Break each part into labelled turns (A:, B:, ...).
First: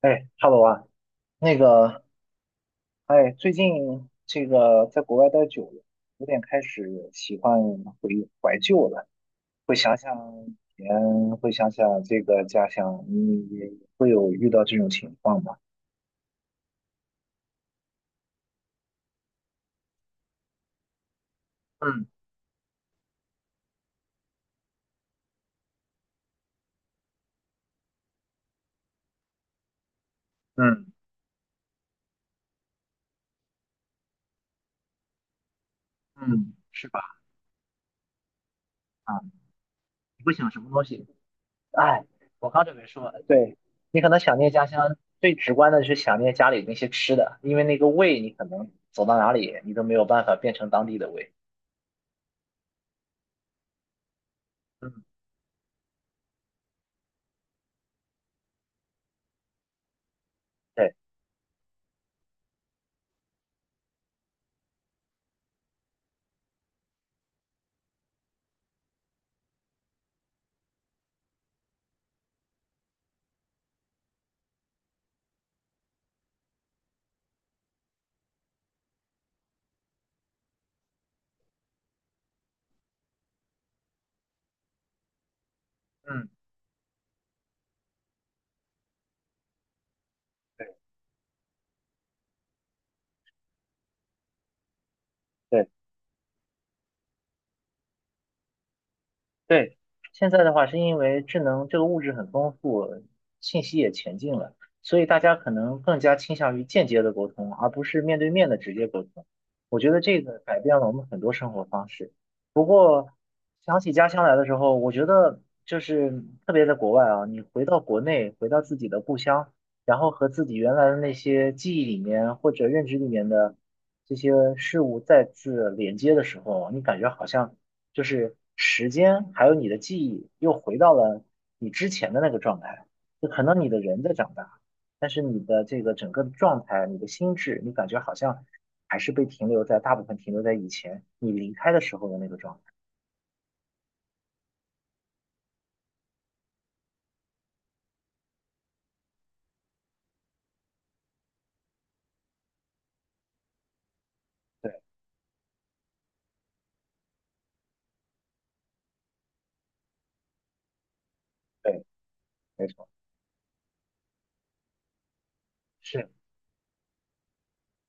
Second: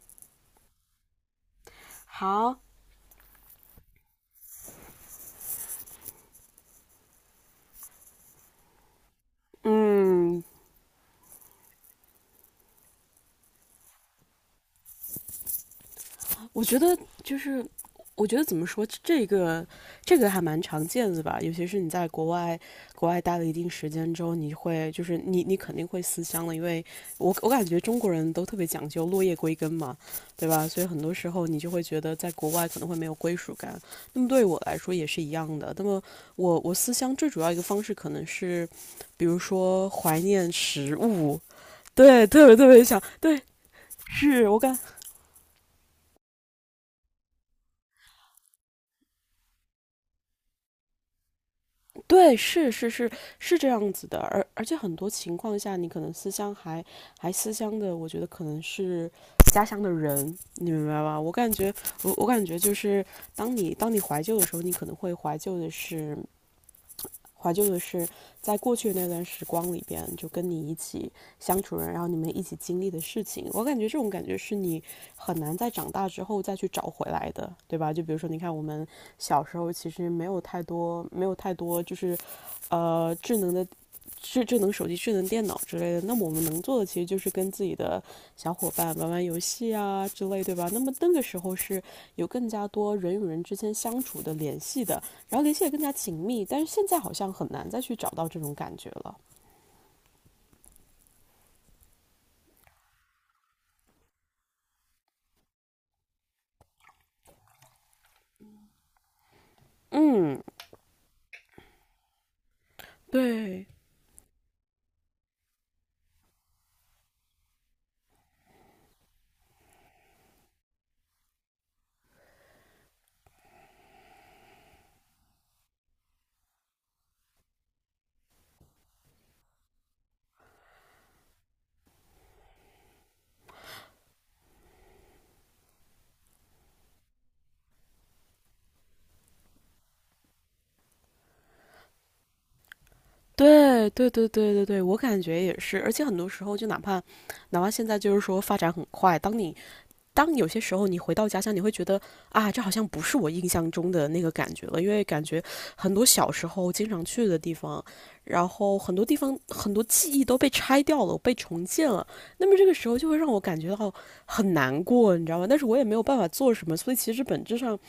A: 哎哈 啊，那个，
B: 好，
A: 哎，最近这个在国外待久了，有点开始喜欢怀旧了，会想想
B: 嗯，
A: 以前，会想想这个家乡，你也会有遇到这种情况吗？
B: 我觉得就是，我觉得怎么说，这个还蛮常见的吧，尤其是你
A: 嗯
B: 在国外待了一定时间之后，你会就是你你肯定会思乡了，因为我感觉中国人都特别讲究落叶归根嘛，对吧？所
A: 嗯
B: 以很多时候你就会觉得在国外可能会没有归属感。那么对我来说也是一样的。那么
A: 嗯，
B: 我
A: 是
B: 思乡
A: 吧？
B: 最主要一个方式可能是，
A: 啊，
B: 比如说怀
A: 你会想
B: 念
A: 什么东
B: 食
A: 西？
B: 物，
A: 哎，
B: 对，特
A: 我
B: 别
A: 刚
B: 特
A: 准
B: 别
A: 备
B: 想，
A: 说，
B: 对，
A: 对，你可能想
B: 是
A: 念
B: 我
A: 家
B: 感。
A: 乡，最直观的是想念家里那些吃的，因为那个味，你可能走到哪里，你都没有办法变成当地的味。
B: 对，是是这样子的，而且
A: 嗯，
B: 很多情况下，你可能思乡还思乡的，我觉得可能是家乡的人，你明白
A: 对，
B: 吧？我感觉，我感觉就是，当你怀旧的时候，你可能会怀旧的是在过去那段时光里边，就跟你一起相处人，然后你们一起经历的事情。我感觉这种感觉是你很难在长大之后再去找回来的，对吧？就比如说，你看我们小时候其实没有太多，没有太多，智能的。智能手机、智能电脑之类的，那么
A: 嗯。
B: 我们能做的其实就是跟自己的小伙伴玩玩游戏啊之类，对吧？
A: 对。
B: 那么那个时候是有更加多人与人之间相处的联系的，然后联系
A: 对
B: 也更加紧密。但是现在好像很难再去找到这种感觉了。
A: 对，现在的话是因为智能这个物质很丰富，信息也前进了，所以大家可能更加倾向于间接的沟通，而不是面对面的直接沟通。我觉得这个
B: 嗯，
A: 改变了我们很多生活方式。不过
B: 对
A: 想起家乡来的时候，我觉得就是特别在国外啊，你回到国内，回到自己的故乡，然后和自己原来的那些记忆里面或者认知里面的这些事物再次连接的时候，你感觉好像。就是时间还有你的记忆又回到了你之前的那个状态。就可能你的人在长大，但是你的这个整个的状态、你的心智，你感觉好像还是被停留在大部分停留在以前你离开的时候的那个状态。
B: 对对对对对对，我感觉也是，而且很多时候就哪怕现在就是说发展很快，当有些时候你回到家乡，你会觉得啊，这好像不是我印象中的那个感觉
A: 对
B: 了，因为感觉很多小时候经常去的地方，然后很多地方很多记忆都被拆掉了，被重
A: 对，
B: 建了，那么这
A: 没
B: 个
A: 错，
B: 时候就会让我感觉到很难过，你知道吗？但是我也没有
A: 是，
B: 办法做什么，所以其实本质上。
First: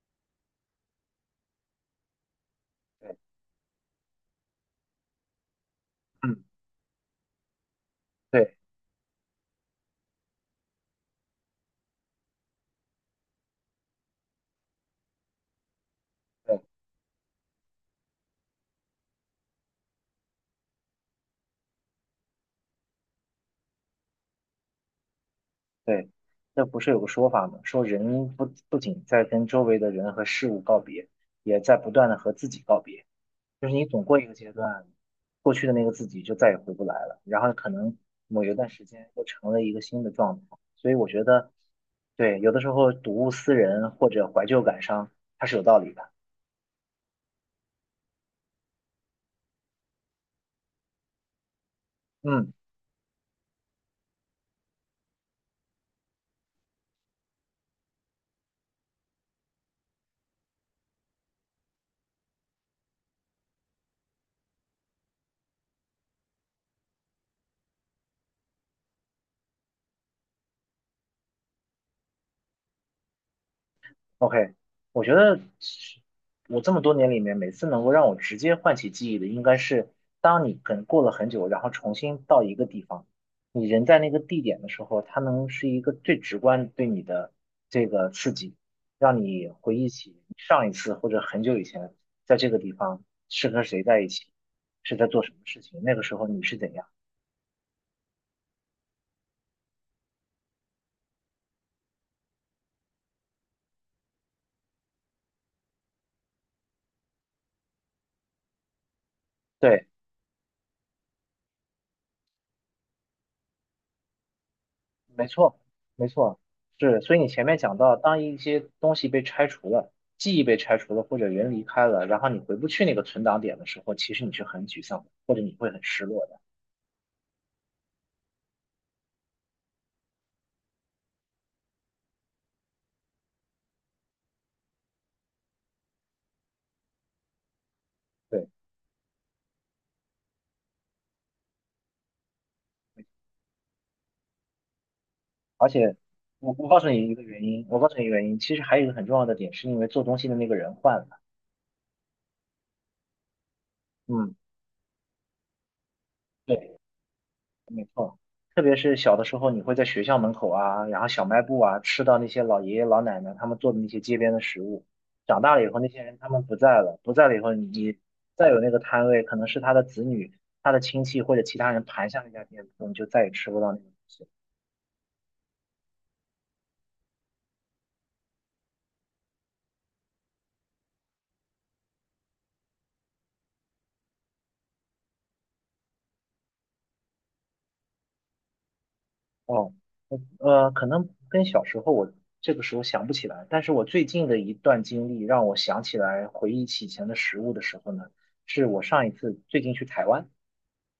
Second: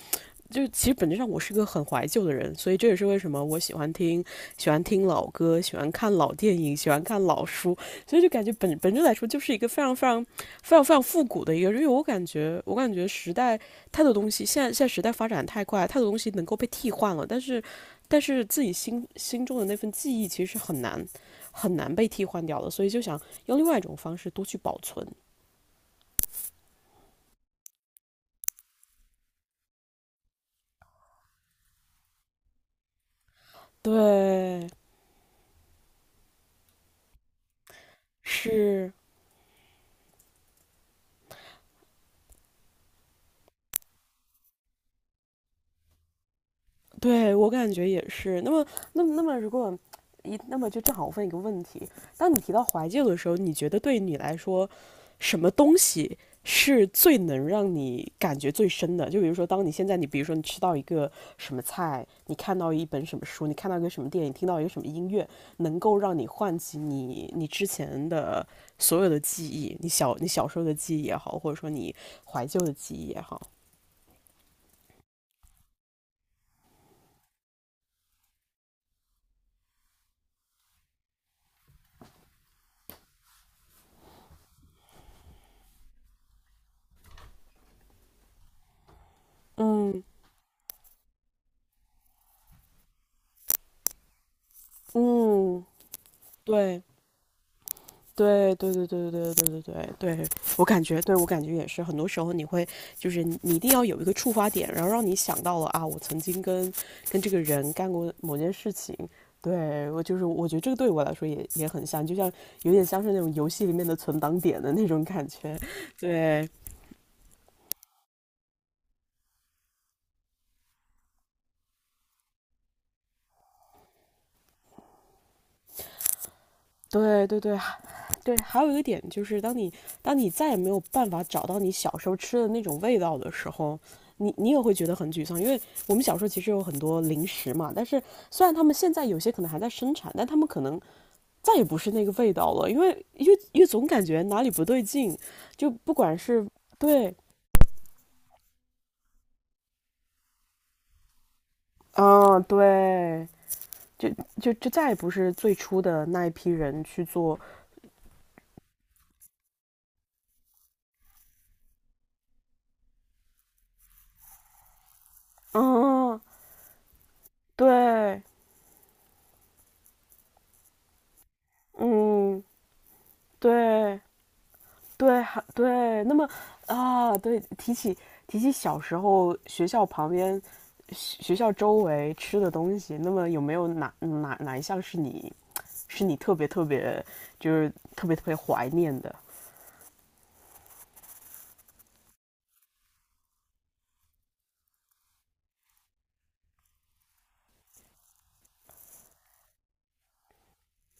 B: 就是其实本质上我是个很怀旧的人，所以这也是
A: 对，
B: 为什么我喜欢听老歌，喜欢看老
A: 嗯，
B: 电影，喜欢看老书，所以就感觉
A: 对
B: 本质来说就是一个非常非常非常非常复古的一个，因为我感觉时代太多东西，现在时代发展太快，太多东西能够
A: 对
B: 被替换了，但是自己心中的那份记忆其实是很难很难被替换掉的，所以就想用另外一种方式多去保存。
A: 对，那不是有个说法吗？说人不仅在跟周围的人和事物告别，也在不断的和自己告别。就是你总过一个阶
B: 对，
A: 段，过去的那个自己就再也回不来了，然后可能某一段时
B: 是。
A: 间又成了一个新的状态，所以我觉得，对，有的时候睹物思人或者怀旧感伤，它是有道理的。
B: 对我感觉也是。那么，如果那么就正好我问一个问题：当你
A: 嗯。
B: 提到怀旧的时候，你觉得对你来说，什么东西是最能让你感觉最深的？就比如说，当你现在你比如说你吃到一个什么菜，你看到一本什么书，你看到一个什么电影，听到一个什么音乐，能够让你唤起你之前的所有的记忆，你小时候的记忆也好，或者说你怀旧的记忆也好。
A: OK，我觉得我这么多年里面，每次能够让我直接唤起记忆的，应该是当你可能过了很久，然后重新到一个地方，你人在那个地点的时候，它能是一个最直观对你的这个刺激，让你回忆
B: 嗯
A: 起上一次或者很久以前在这个地方是和谁在一起，是在做什么事
B: 嗯，
A: 情，那个时候你是怎
B: 对，
A: 样。
B: 对对对对对对对对对对，我感觉，对我感觉也是，很多时候你会就是你你一定要有一个触发点，然后让你想到了啊，我曾经跟这个人干过某件事情。
A: 对。
B: 对我就是，我觉得这个对我来说也也很像，就像有点像是那种游戏里面的存档点的那种感
A: 没
B: 觉。
A: 错，没错，
B: 对
A: 是。所以你前面讲到，当一些东西被拆除了，记忆被拆除了，或者人离开了，然后你回不去那个存档点的时候，其实你是很沮丧的，或者你会很失落的。
B: 对对对，对，还有一个点就是，当你再也没有办法找到你小时候吃的那种味道的时候，你你也会觉得很沮丧，因为我们小时候其实有很多零食嘛，但是虽
A: 对，
B: 然他们现在有些可能还在生产，但他们可能再也不是那个味道了，因为总感觉哪里不对劲，
A: 而
B: 就不
A: 且
B: 管是
A: 我告诉你一
B: 对，
A: 个原因，我告诉你一个原因，其实还有一个很重要的点，是因为做东西的那个人换了。
B: 啊对，就
A: 嗯，
B: 就再也不是最初的那一批
A: 对。
B: 人去做，
A: 特别是小的时候，你会在学校门口啊，然后小卖部啊，吃到那些老爷爷老奶奶他们做的那些街边的食物。长大了以后，那些人
B: 嗯，
A: 他们不在了，不在了以后，你
B: 对，
A: 再有那个摊位，可能是他的子女、他的亲戚或者其他人盘下那家
B: 嗯，
A: 店铺，你就再也吃不到那个东
B: 对。
A: 西。
B: 对，还对，那么啊，对，提起小时候学校旁边、学校周围吃的东西，那么有没有哪一项是你特别特别特别特别怀念的
A: 哦，我可能跟小时候我这个时候想不起来，但是我最近的一段经历让我想起来，回忆起以前的食物的时候呢，是我上一次最近去台湾，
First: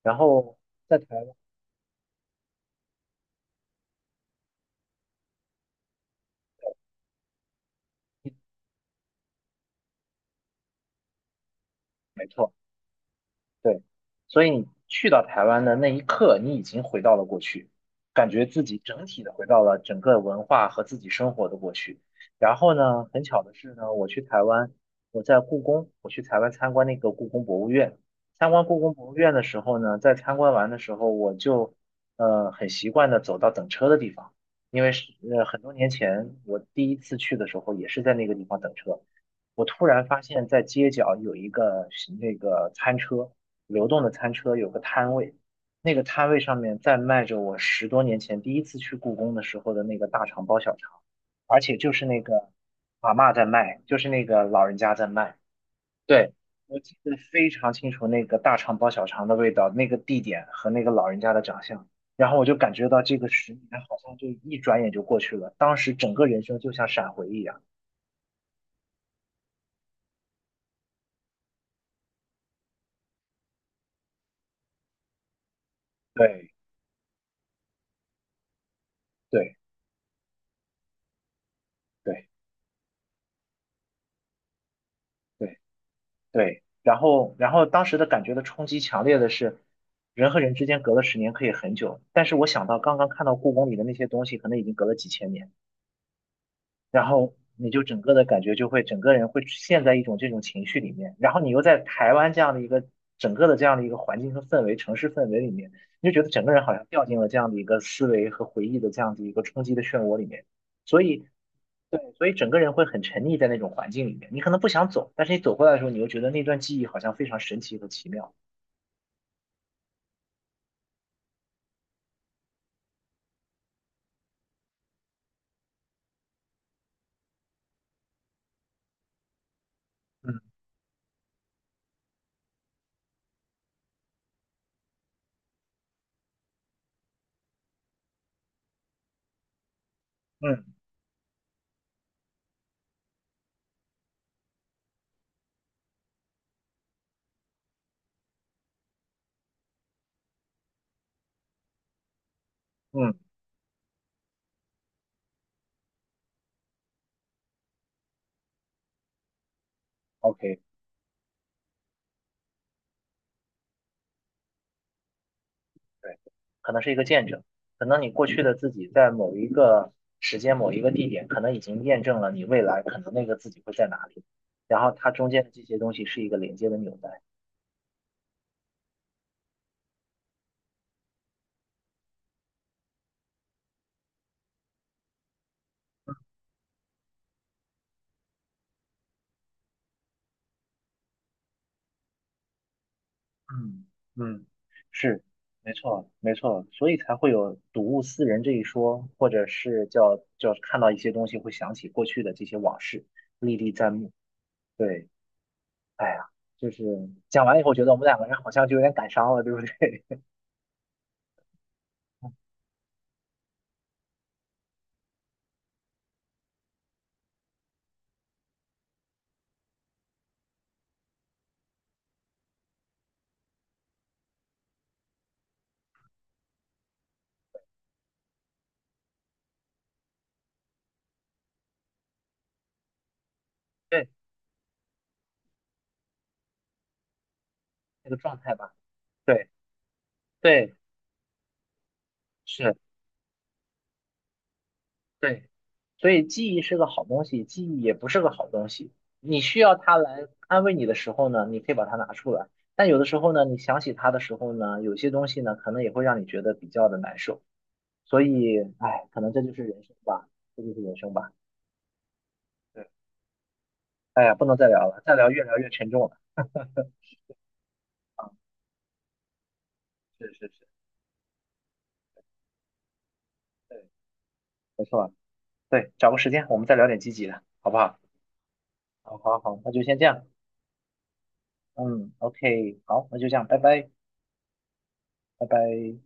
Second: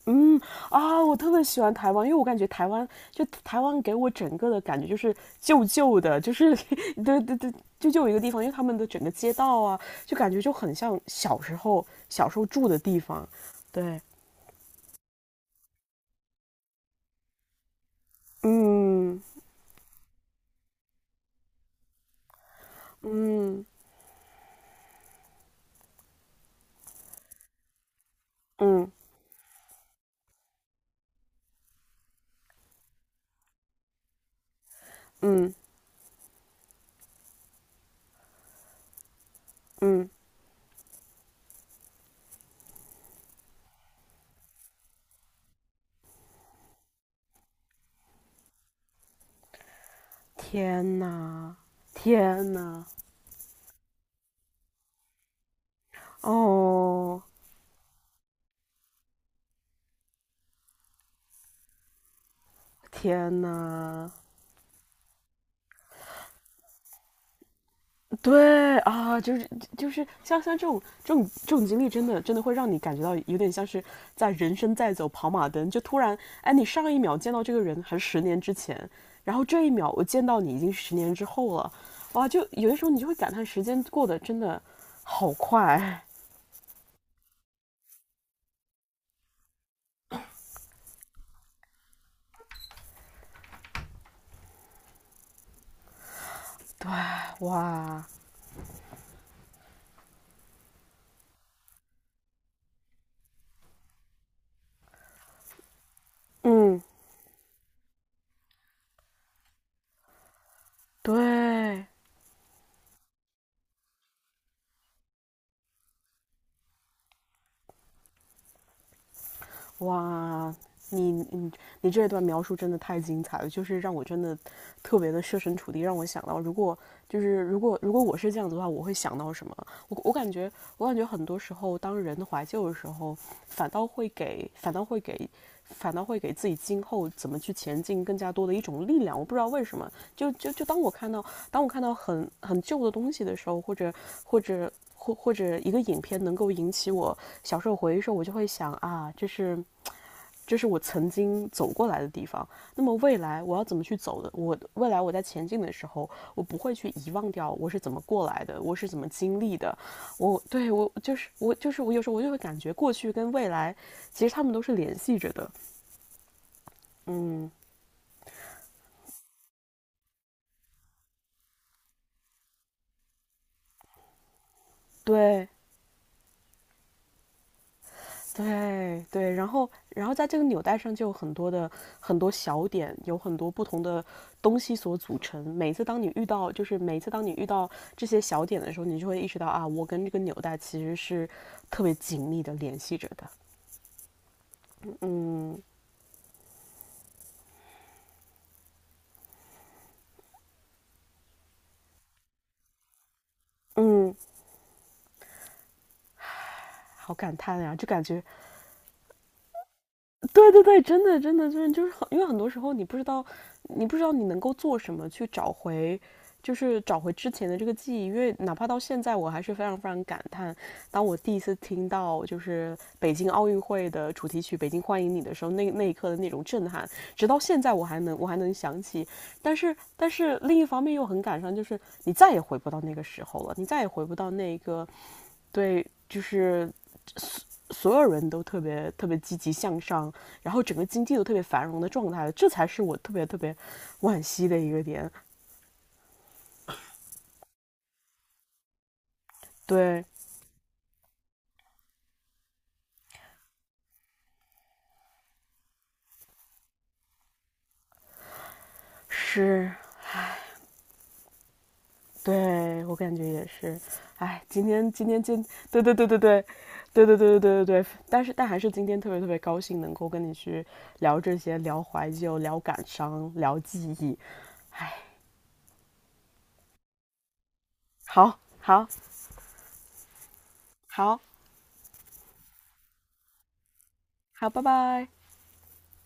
A: 然后在
B: 啊？
A: 台
B: 我特
A: 湾，
B: 别喜欢台湾，因为我感觉台湾给我整个的感觉就是旧旧的，就是 对对对，就有一个地方，因为他们的整个街道啊，就感觉就很像
A: 没
B: 小时候
A: 错。
B: 住的地方，
A: 对，
B: 对，
A: 所以你去到台湾的那一刻，你已经回到了过去，感觉自己整
B: 嗯
A: 体的回到了整个文化和自己生活的过去。然后呢，很巧的
B: 嗯。
A: 是呢，我去台湾，我在故宫，我去台湾参观那个故宫博物院。参观故
B: 嗯
A: 宫博物院的时候呢，在参观完的时候，我就很习惯的走到等车的地方，因为是
B: 嗯
A: 很多年前我第一次去的时候，也是在那个地方等车。我突然
B: 嗯，
A: 发现，在街角有一个那个餐车。流动的餐车有个摊位，那个摊位上面在卖着我十多年前第一次去故宫的时候的那个大肠包小肠，
B: 天呐，
A: 而且就是那个
B: 天呐，
A: 阿嬷在卖，就是那个老人家在卖。对，我记得
B: 哦，
A: 非常清楚那个大肠包小肠的味道、那个地点和那个老人家的长相，然后我就感觉到这个
B: 天
A: 十年好
B: 呐，
A: 像就一转眼就过去了，当时整个人生就像闪回一样。
B: 对啊，就是就是像这种这种这种经历，真的真的会让你感觉到有点像是在人生在走跑马灯，就突然，
A: 对
B: 哎，你上一秒见到这个人还是十年之前，然后
A: 对
B: 这一秒我见到你已经是十年之后了，
A: 对
B: 哇，就有的时候你就会感叹时间过得真的好
A: 对。
B: 快，
A: 对，然后当时的感觉的冲击强烈的是，人和人之间隔了十年可以很久，但是我想到刚刚看到故宫里的那些东西，可能已经隔了几千年，然后你就整
B: 哇，
A: 个的感觉就会，整个人会陷在一种这种情绪里面，然后你又在台湾这样的一个整个的这样的一个环境和氛围、城市氛围里面，你就觉得整个人好
B: 嗯，
A: 像掉进了这样的一个思维和回忆的这样的一个冲击的漩涡里面，所以。
B: 对，
A: 对，所以整个人会很沉溺在那种环境里面，你可能不想走，但是你走过来的时候，你又觉得那段记忆好像非常神奇和奇妙。
B: 哇，你你你这一段描述真的太精彩了，就是让我真的特别的设身处地，让我想到，如果如果如果我是这样子的话，我会想到什么？我感觉
A: 嗯
B: 我感觉很多时候，当人怀旧的时候，反倒会给反倒会给反倒会给自己今后怎么去前进更加多的一种力量。我不知道为什么，
A: 嗯
B: 就当我看到很很旧的东西的时候，或者或者一个影片能够引起我小时候回忆的时候，我就会想啊，这是我曾经走过来的地方。那么
A: 嗯
B: 未来我要怎么去走的？我未来我在前进的时候，我不会去遗忘掉我是怎么过来的，我是怎么经历的。
A: ，OK，
B: 我就是我有时候我就会感觉过去跟未来其实他们都是联系着的。
A: 对，可能是一个见证，
B: 嗯，
A: 可能你过去的自己在某一个时间、某一个地点，可能已经验证了你未来可能那个自己会在哪里，然后它中间的
B: 对。
A: 这些东西是一个连接的纽带。
B: 对对，然后在这个纽带上就有很多小点，有很多不同的东西所组成。每次当你遇到，就是每次当你遇到这些小点的时候，你就会意识到啊，我跟这个纽带其实是特别紧密的联系着的。
A: 嗯嗯，是，没错没错，所以才会有睹物思人这一说，或者是叫看到一些东西会想起过去的这些往事，历历在目。
B: 嗯，
A: 对，哎呀，就是
B: 好感
A: 讲完
B: 叹
A: 以后，
B: 呀、
A: 觉
B: 就
A: 得我
B: 感
A: 们两
B: 觉
A: 个人好像就有点感伤了，对不对？
B: 对对对，真的真的真的就是很，因为很多时候你不知道，你不知道你能够做什么去找回，就是找回之前的这个记忆。因为哪怕到现在，我还是非常非常感叹，当我第一次听到就是北京奥运会的主题曲《北京欢迎你》的时候，那一刻的那种震撼，直到现在我还能想起。但是另一方面又很感伤，就是你再也回不到那个时候了，你再也 回
A: 对，
B: 不到那个对，就是所有
A: 那个
B: 人
A: 状
B: 都
A: 态
B: 特
A: 吧。
B: 别特别积
A: 对
B: 极向上，然后
A: 对，
B: 整个经济都特别繁荣的状态，这才
A: 是
B: 是我特别特别惋惜的一个点。
A: 对，所以记忆是个好东西，记忆也不是个好东西。你需要它
B: 对，
A: 来安慰你的时候呢，你可以把它拿出来；但有的时候呢，你想起它的时候呢，有些东西呢，可能也会让你觉得比较的难受。所以，哎，可能这就是
B: 是，
A: 人生吧，这就是人生吧。
B: 对
A: 对，
B: 我感觉也是。
A: 哎呀，
B: 哎，
A: 不能
B: 今
A: 再聊
B: 天
A: 了，
B: 今
A: 再
B: 天
A: 聊越
B: 今，
A: 聊越
B: 对
A: 沉
B: 对对
A: 重了。
B: 对对，对对对对对对对。但
A: 啊，
B: 是但还是今天特别特别高兴能够跟
A: 是
B: 你
A: 是
B: 去
A: 是，
B: 聊这些，聊怀旧，聊感伤，聊
A: 对，
B: 记忆。
A: 没
B: 哎，
A: 错，对，找个时间我们再聊点积极的，好不好？
B: 好，好，
A: 好，好，好，那就先这样。
B: 好，
A: 嗯，OK，好，那就这样，拜拜，
B: 好，拜拜。
A: 拜拜。